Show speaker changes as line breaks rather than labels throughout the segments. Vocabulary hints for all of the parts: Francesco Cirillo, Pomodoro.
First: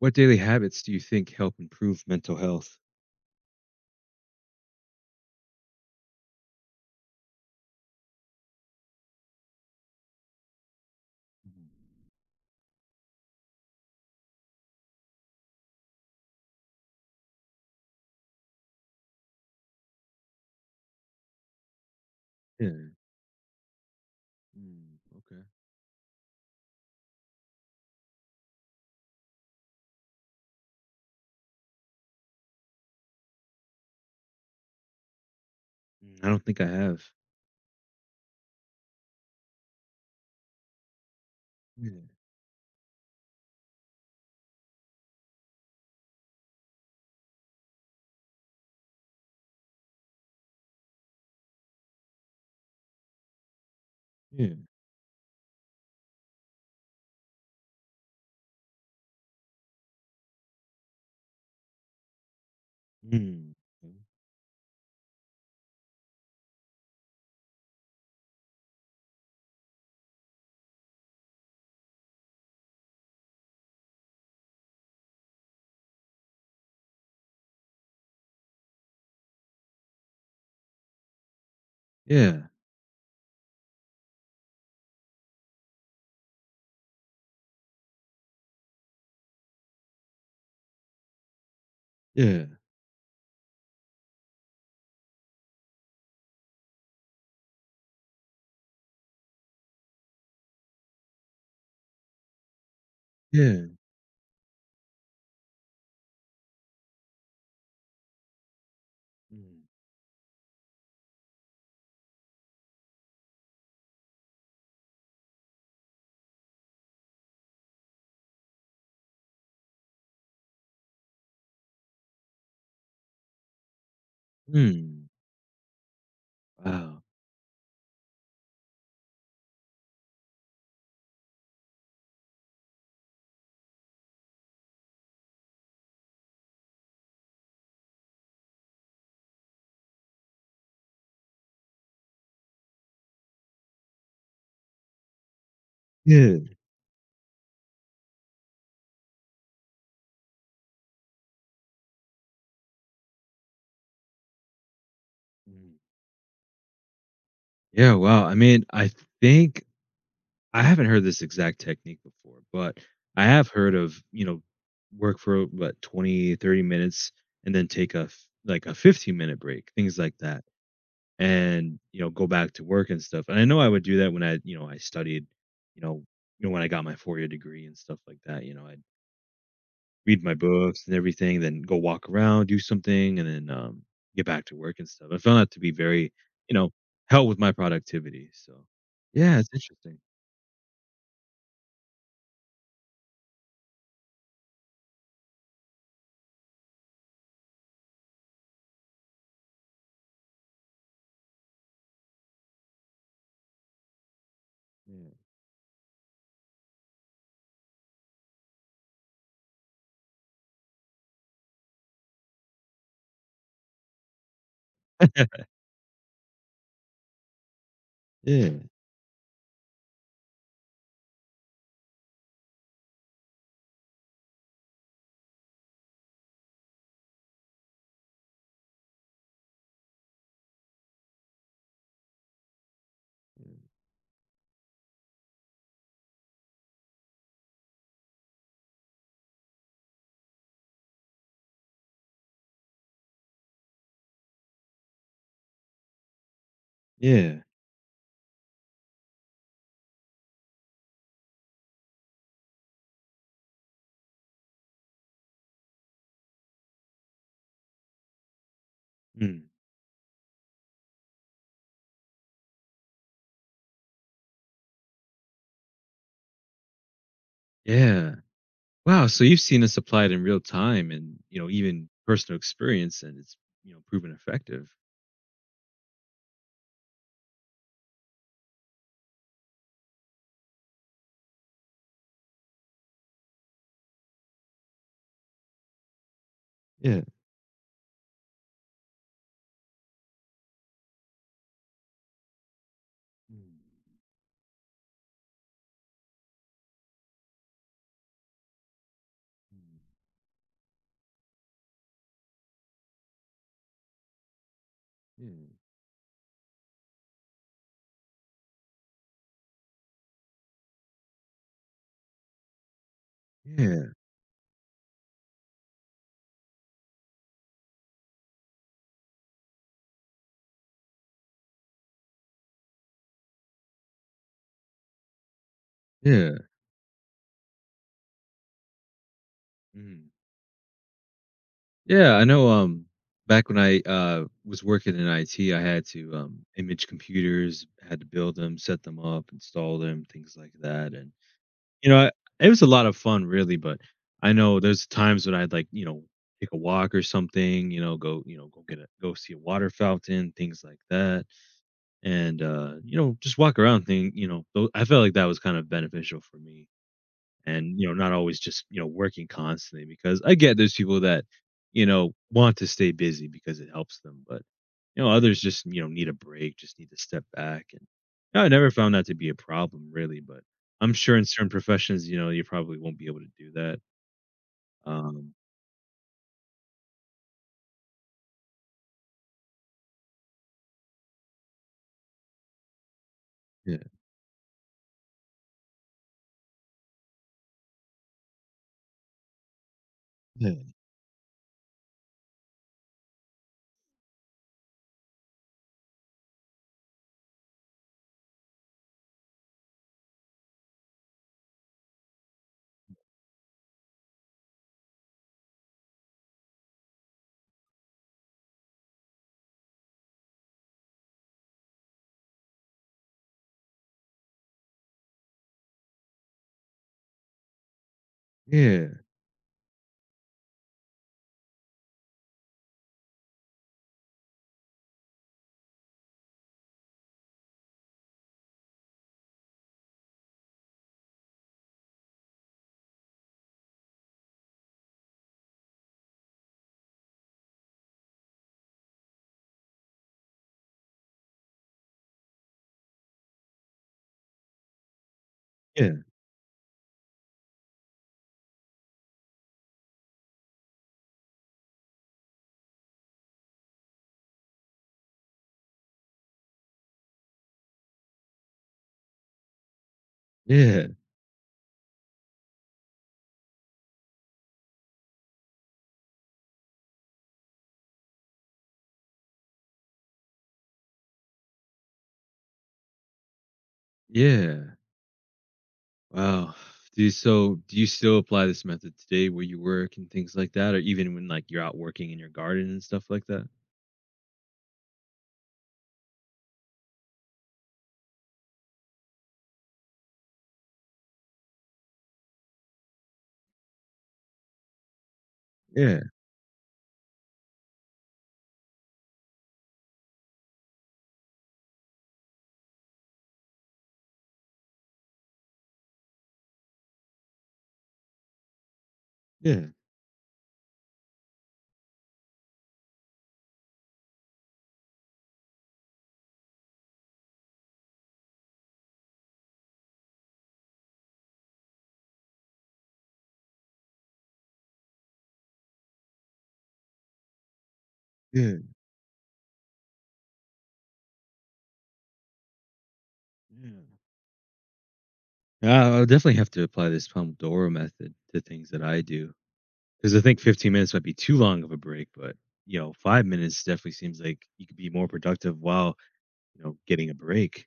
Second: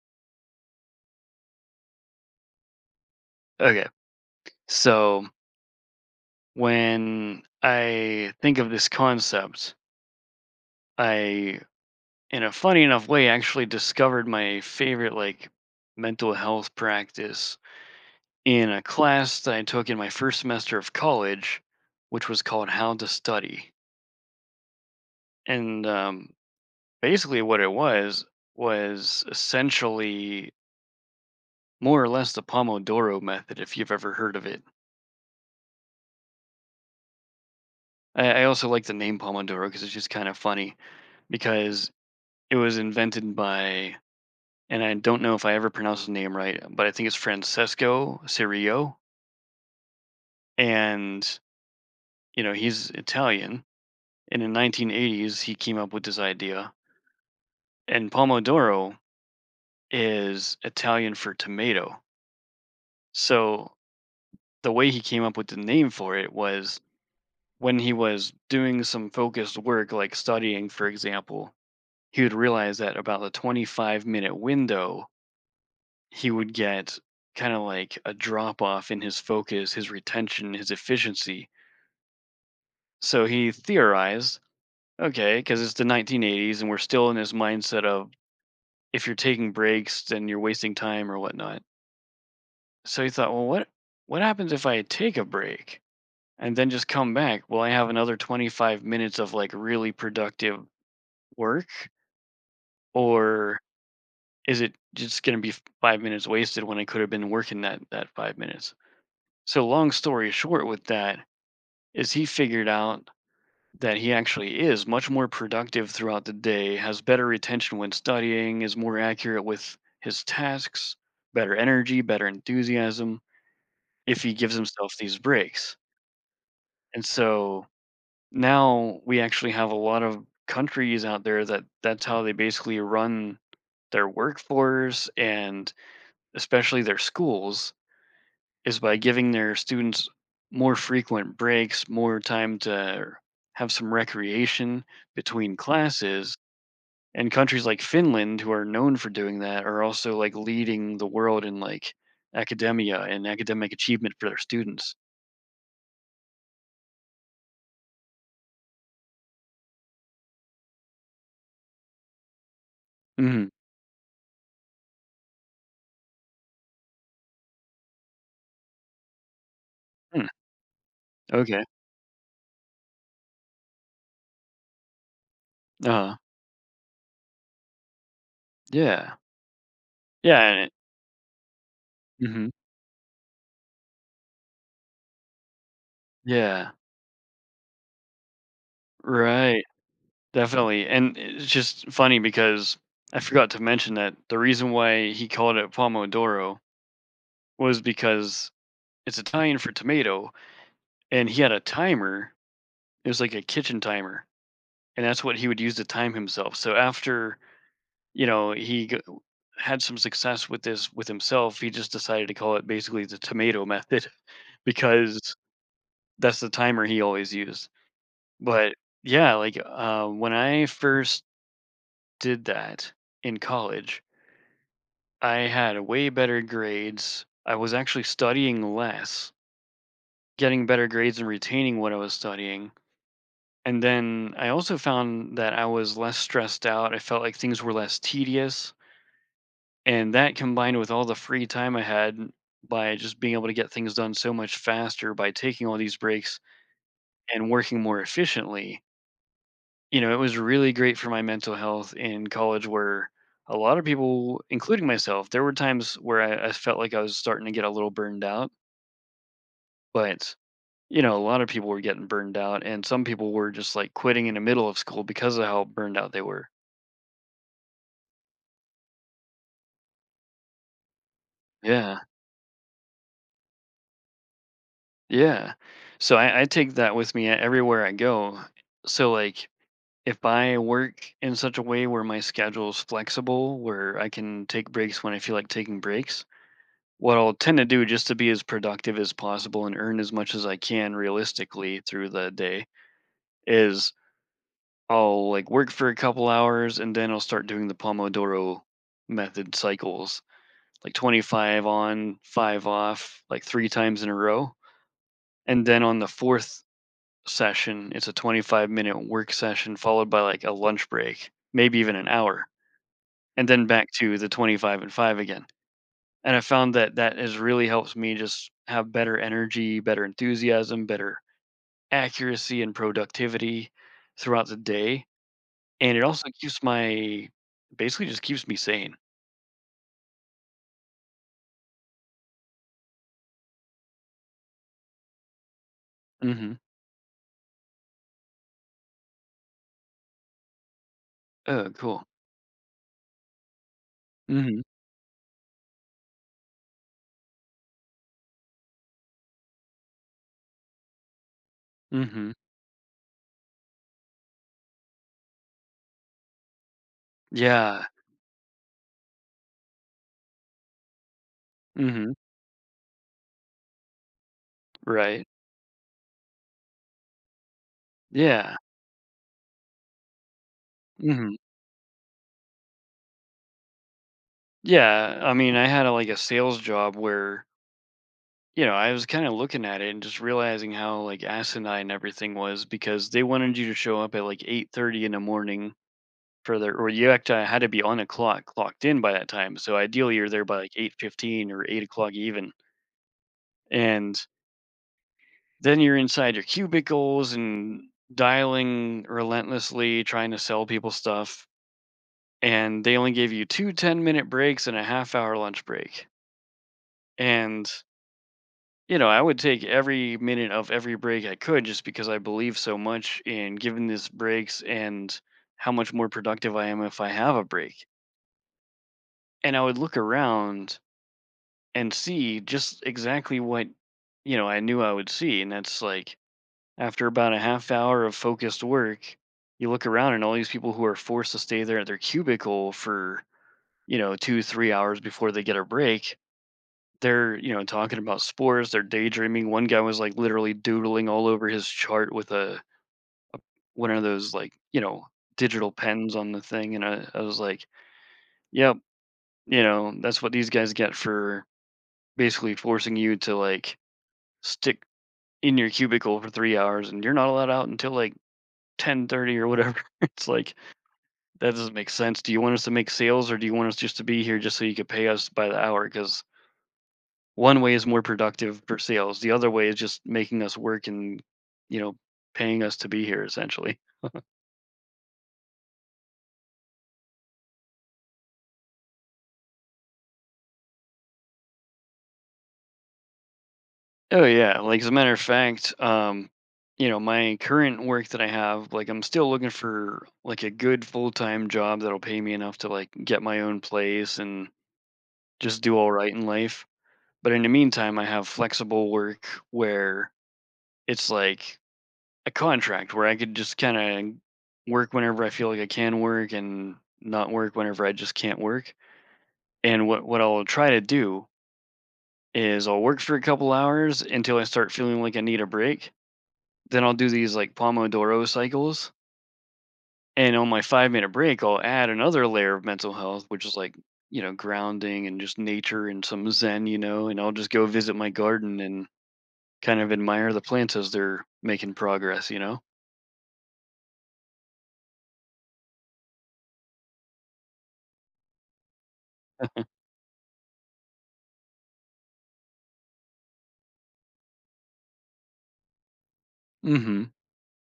What daily habits do you think help improve mental health?
Okay. So when I think of this concept, I,
Mhm.
in a funny enough way, actually discovered my favorite like mental health practice in a class that I took in my first semester of college, which was called
Yeah.
How to Study.
Mm, okay.
And basically, what it was essentially more or less the Pomodoro method, if you've ever heard of it.
Mm, I don't think I have.
I also like the name Pomodoro because it's just kind of funny because
Yeah,
it was invented by, and I don't know if I ever pronounced his name right, but I think it's Francesco Cirillo. And, you know, he's Italian. And in
yeah.
1980s, he came up with this idea. And Pomodoro is Italian for tomato.
Mm.
So
Mm.
the way he came up with the name for it was when he was doing some focused work, like studying, for example, he would realize that about the 25-minute window he would get kind of like a drop off in his focus, his retention, his efficiency.
Yeah.
So he theorized, okay, because it's the 1980s and we're still in this mindset of if you're taking breaks, then you're wasting time or whatnot.
Yeah.
So he thought, well, what happens if I take a break and then just come back? Will I have another 25 minutes of like really productive work, or
Yeah.
is it just going to be 5 minutes wasted when I could have been working that 5 minutes?
Mm.
So long story short, with that, is he figured out that he actually is much more productive throughout the day, has better retention when studying, is more accurate with his tasks, better energy, better enthusiasm if he gives himself
Mm.
these breaks.
Wow.
And so now we actually have a lot of countries out there that that's how they basically run their workforce and especially their schools is by giving their students more frequent breaks, more time to have some recreation between classes.
Yeah.
And countries like Finland, who are known for doing that, are also like leading the world in like academia and academic achievement for their students.
Mm. Yeah, wow. I mean, I think I haven't heard this exact technique before, but I have
Mhm.
heard of, work for what 20, 30 minutes and then take like a 15-minute break, things like
Hmm.
that.
Okay.
And go back to work and stuff. And I know I would do that when I studied. you know
uh
when I got my 4-year degree and stuff like that, I'd
Yeah.
read my
Yeah.
books and everything, then go walk around,
Mhm.
do something, and then get back to work and stuff. I found that to be very you know
Yeah.
help with my productivity, so yeah, it's
Right.
interesting.
Definitely. And it's just funny because I forgot to mention that the reason why he called it Pomodoro was because it's Italian for tomato, and he had a timer. It was like a kitchen timer, and
Yeah,
that's what he would use to time himself. So after he had some success with this with himself, he just decided to call it basically the tomato method because that's the timer he always used.
yeah,
But yeah, like when I first did that in college, I had way better grades. I was actually studying less, getting better grades, and retaining what I was studying. And then I also found that I was less stressed out. I felt like things were less tedious. And that combined with all the free time I had by just being able to get things done so much faster by taking all these breaks
yeah.
and working more efficiently, you know, it was really great for my mental health in college where a lot of people, including myself, there were times where I felt like I was starting to get a little burned out.
Mm,
But, you know, a lot of people were getting burned out and some people were just like quitting in the middle of school because of how burned out they were.
yeah. Wow. So you've seen this applied in real time, and even
Yeah.
personal experience, and it's proven effective.
Yeah. So I take that with me everywhere I go. So like if I work in such a way where my schedule is flexible, where I can take breaks when I feel like taking breaks,
Yeah.
what I'll tend to do just to be as productive as possible and earn as much as I can realistically through the day
Mm.
is I'll like work for a couple hours and then I'll start doing the Pomodoro method cycles, like 25 on, 5 off, like 3 times in a row
Mm.
and then on the fourth session. It's a 25-minute work session followed by like a lunch break, maybe even an hour, and then
Yeah,
back to the 25 and 5 again. And I found that that has really helped me just have better energy, better enthusiasm, better accuracy and productivity throughout the day. And it also
yeah.
keeps my basically just keeps me sane.
Mhm. Yeah, I know, back when I, was working in IT. I had to,
Mm-hmm.
image computers, had to build them, set them up, install them, things like that. And,
Oh,
you
cool.
know, I, it was a lot of fun, really. But I know
Mm-hmm.
there's times when I'd, like, take a walk or something, go you know, go get a go see a water fountain, things like that.
Mm-hmm.
And, just walk around, thing you know, tho I felt like that was kind of beneficial for me. And
Yeah.
not always just working constantly, because I get there's people that
Mm-hmm.
want to stay busy because it helps them. But
Right.
others just need a break, just need to step back. And I
Yeah.
never found that to be a problem, really. But I'm sure in
Mm-hmm.
certain professions you probably won't be able to do that.
Yeah. I
um
mean, I had like a sales job where, you know, I was kind of looking at it and just realizing how like asinine everything was because they wanted you to
yeah,
show up at like 8:30 in the morning for their, or you actually had to be on a clocked in by that time. So ideally, you're there by like
yeah,
8:15 or 8 o'clock even, and then you're inside your cubicles and dialing relentlessly, trying to sell people stuff. And they only gave you two 10-minute breaks and a half hour lunch break. And, you know, I would take every minute of every break I could just because I believe so much in giving these breaks and how much more productive I am if I have a break.
yeah,
And I would look around and see just exactly what, you know, I knew I would see. And that's like after about a half hour of focused work, you look around and all these people who are forced to stay there at their cubicle for, you know, two, 3 hours before they get a break. They're, you know, talking about spores, they're daydreaming. One guy was like literally doodling all over his chart with a one of those like, you know, digital
yeah,
pens on the thing, and I was like, "Yep, you know, that's what these guys get for basically forcing you to like stick in your cubicle for 3 hours, and you're not allowed out until like 10:30 or whatever." It's like
yeah,
that doesn't make sense. Do you want us to make sales, or do you want us just to be here just so you could pay us by the hour? Because one way is more productive for sales. The other way is just making us work and, you know, paying us to be here essentially.
yeah. Wow. So do you still apply this method today where you work and things like that? Or even when, like, you're out working in your garden and stuff like that?
Oh yeah, like as a matter of fact, you know, my current work that I have, like I'm still looking for like a good full-time job that'll pay me enough to like get my own place and just do all
Yeah,
right in life. But in the meantime, I have flexible work where it's like a contract where I could just kind of work whenever I feel like I can work and not work whenever I just can't work.
yeah,
And what I'll try to do is I'll work for a couple hours until I start feeling like I need a break. Then I'll do these like Pomodoro cycles. And on my 5 minute break, I'll add another layer of mental health, which is like, you know, grounding and just nature and some Zen, you know, and I'll just go visit my
yeah.
garden and kind of admire the plants as they're making progress, you know?
Yeah. I'll definitely have to apply this Pomodoro method to things that I do, because I think 15 minutes might be too long of a break. But 5 minutes definitely seems like you could be more productive while getting
Hmm.
a break.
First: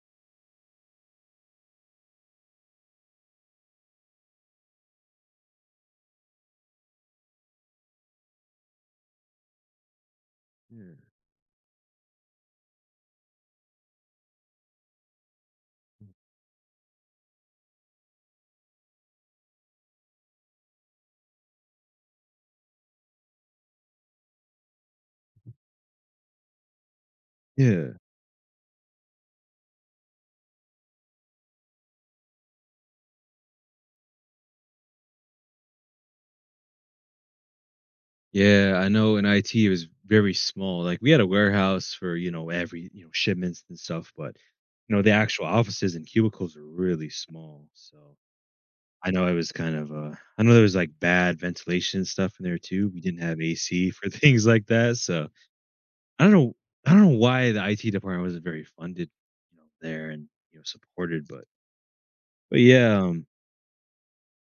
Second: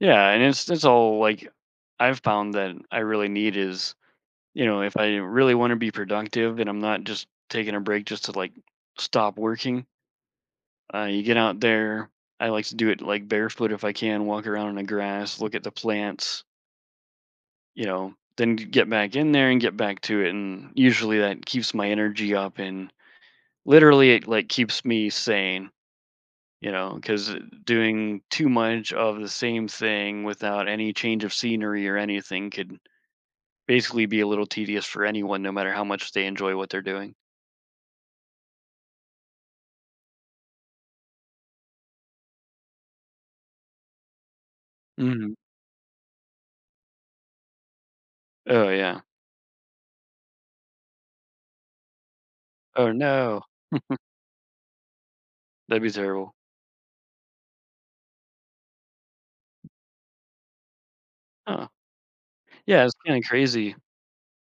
Yeah. And it's all like I've found that I really need is, you know, if I really want to be productive and I'm not just taking a break just to like stop working,
Yeah,
you get out there. I like to do it like barefoot if I can, walk around in the grass, look at the plants, you know, then get back in there and get back to it. And usually that keeps my energy up and literally it like keeps me sane, you know, because
yeah,
doing too much of the same thing without any change of scenery or anything could basically be a little tedious for anyone, no matter how much they enjoy what they're doing.
yeah. I know in IT it was very small. Like, we had a warehouse for every shipments and stuff, but the actual offices and cubicles were really small. So
Oh, yeah.
I know it was kind of I know there was like bad ventilation and stuff in there too.
Oh,
We didn't have
no.
AC for things like that. So
That'd be
I don't
terrible.
know I don't know why the IT department wasn't very funded, there, and, supported. But
Huh. Yeah, it's
yeah,
kinda crazy.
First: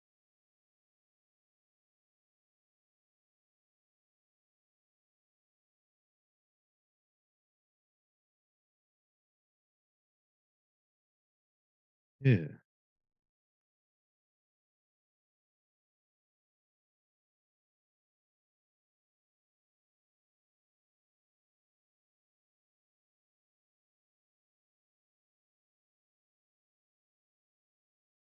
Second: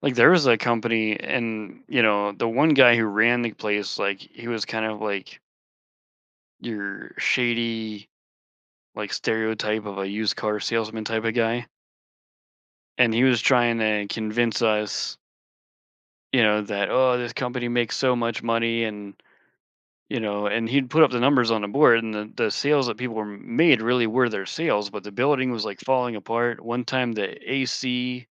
Like, there was a company and, you know, the one guy who ran the place, like, he was kind of like your shady, like, stereotype of a used car salesman type of guy,
yeah.
and he was trying to convince us, you know, that, "Oh, this company makes so much money," and, you know, and he'd put up the numbers on the board, and the sales that people were made really were their sales, but the building was, like, falling apart. One time, the AC,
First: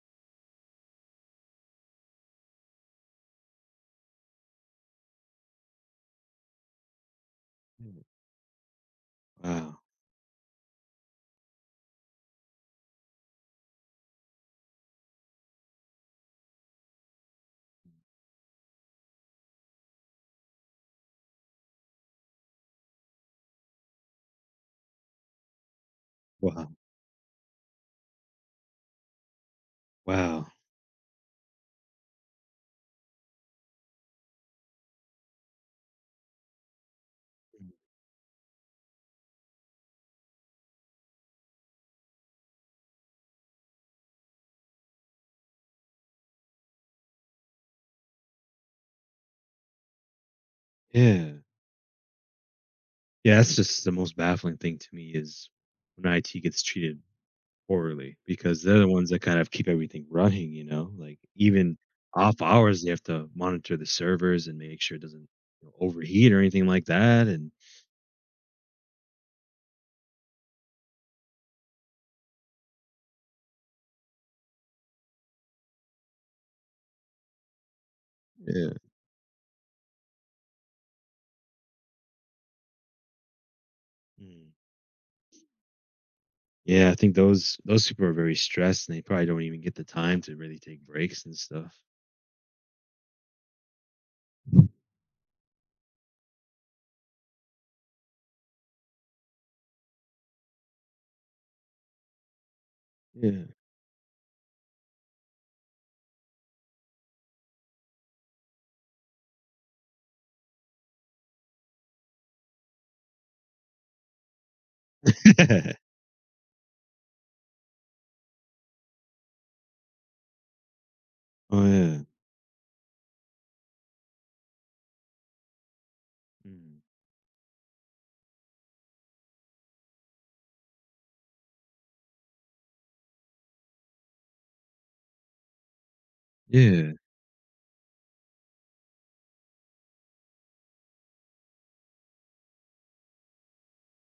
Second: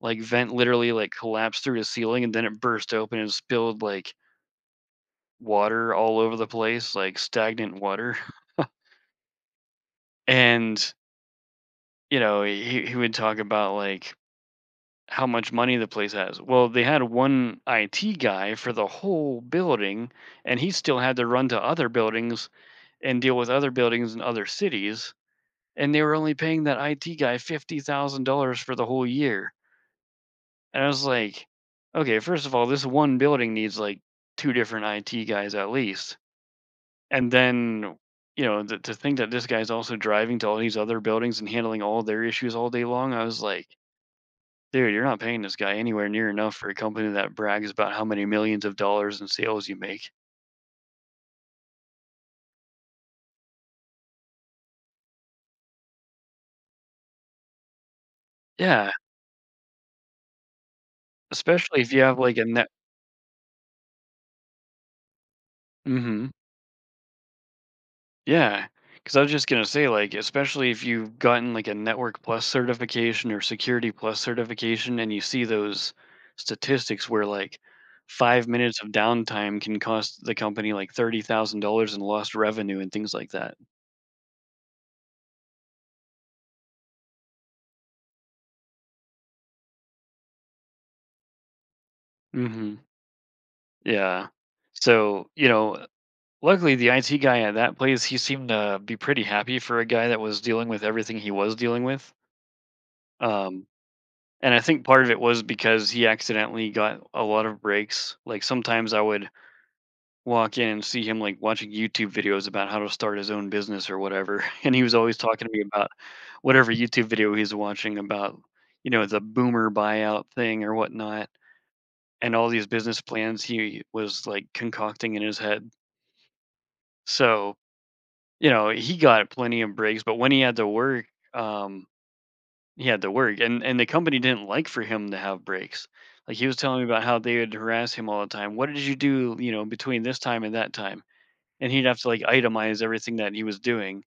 like, vent literally, like, collapsed through the ceiling, and then it burst open and spilled, like, water all over the place, like, stagnant
Yeah.
water.
Wow.
And, you know, he would talk about, like, how much money the place has. Well, they had one IT guy for the whole building, and he still had to run to other buildings and deal with other buildings in other cities, and they were only paying
Wow.
that IT guy $50,000 for the whole year.
Wow.
And I was like, okay, first of all, this one building needs like two different IT guys at least. And then, you know, to think that this guy's also driving to all these other buildings and handling all their issues all day long, I was like, dude, you're not paying this guy anywhere near enough for a company that brags about how many millions of dollars in sales you make.
Yeah. Yeah, that's just the most baffling thing to me, is when IT gets treated poorly, because they're the
Yeah,
ones that kind of keep everything running, you know? Like, even
especially if you have like
off
a net.
hours they have to monitor the servers and make sure it doesn't
Mm-hmm.
overheat or anything like that. And
Yeah, because I was just gonna say, like, especially if you've gotten like a Network Plus certification or Security Plus certification, and you see those statistics where like 5 minutes of downtime can cost the company like $30,000 in lost revenue and things like that.
yeah. Yeah, I think those people are very stressed, and they probably don't even get the time to really take breaks and stuff.
Hmm. Yeah. So, you know, luckily the IT guy at that place, he seemed to be pretty happy for a guy that was dealing with everything he was dealing with.
Yeah.
Um, And I think part of it was because he accidentally got a lot of breaks. Like sometimes I would walk in and see him like watching YouTube videos about how to start his own business or whatever. And he was always talking to me about whatever YouTube video he's watching about, you know, the boomer buyout thing or whatnot,
Oh yeah.
and all these business plans he was like concocting in his head.
Mm.
So, you know, he got plenty of breaks, but when he had to work, um, He had to work, and the company didn't like for him to have breaks. Like, he was telling me
Yeah.
about how they would harass him all the time. "What did you do, you know, between this time and that time?" And he'd have to, like, itemize everything that he was doing,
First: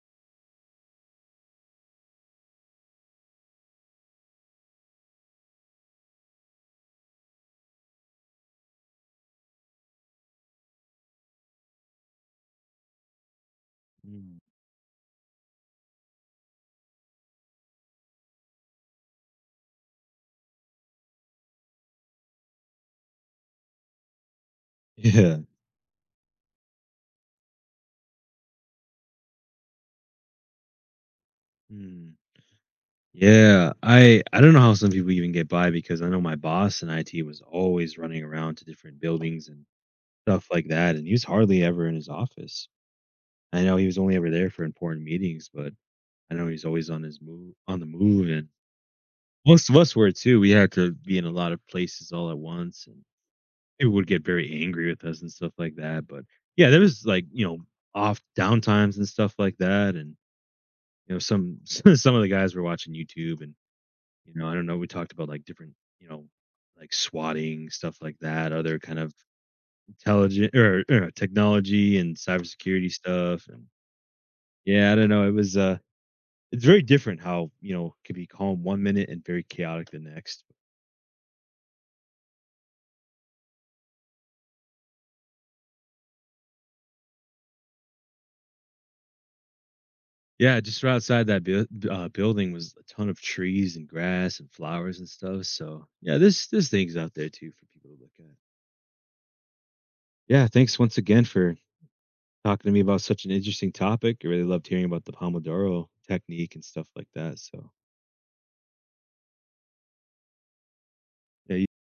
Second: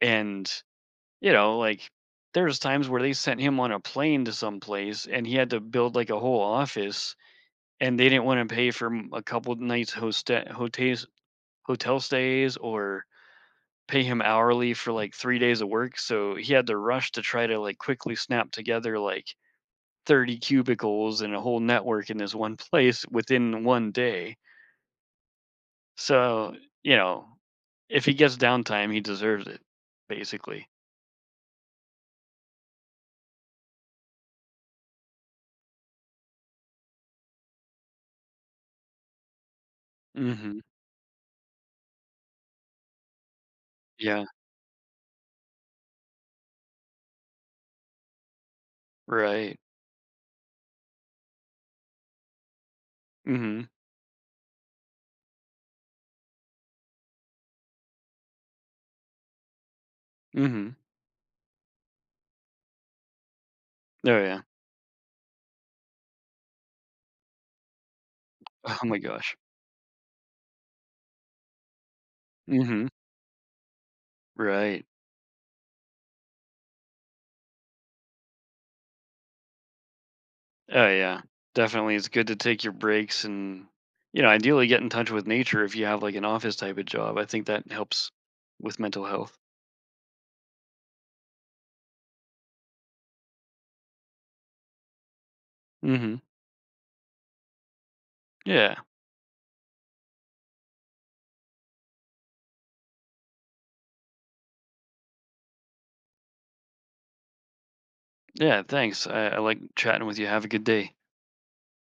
and, you know, like, there was times where they sent him on a plane to some place, and he had to build, like, a whole office, and they didn't wanna pay for m a couple of nights hoste hotes hotel stays or pay him
Mm.
hourly for, like, 3 days of work, so he had to rush to try to, like, quickly snap together, like 30 cubicles and a whole network in this one place within one day.
Yeah.
So, you know, if he gets downtime, he deserves it, basically.
Mm. Yeah. I don't know how some people even get by, because I know my boss in IT was always running around to different buildings and stuff
Mhm.
like that, and he was hardly ever in his office. I know he was only
Yeah,
ever there for important meetings, but I know he's always on the move, and
right.
most of us were too. We had to be in a lot of places all at once.
Mhm,
People would get very angry with us and stuff like that. But yeah, there was like off downtimes and stuff like that, and
mhm.
some some of the guys were watching YouTube. And
Oh, yeah.
I don't know, we talked about like different like swatting stuff like that,
Oh
other
my
kind of
gosh.
intelligent, or technology and
Mhm.
cybersecurity stuff. And
Right.
yeah, I don't know, it's very different how it could be calm one minute and very chaotic the next.
Oh, yeah. Definitely, it's good to take your breaks and, you know, ideally get in touch with nature if you have, like, an office type of job. I think that helps with mental health.
Yeah, just right outside that building was a ton of trees and grass and flowers and stuff. So
Mhm.
yeah, there's things out there too for people to look at.
Yeah.
Yeah, thanks once again for talking to me about such an interesting topic. I really loved hearing about the Pomodoro technique and stuff like that, so,
Yeah, thanks. I like chatting with you. Have a good day.
yeah, you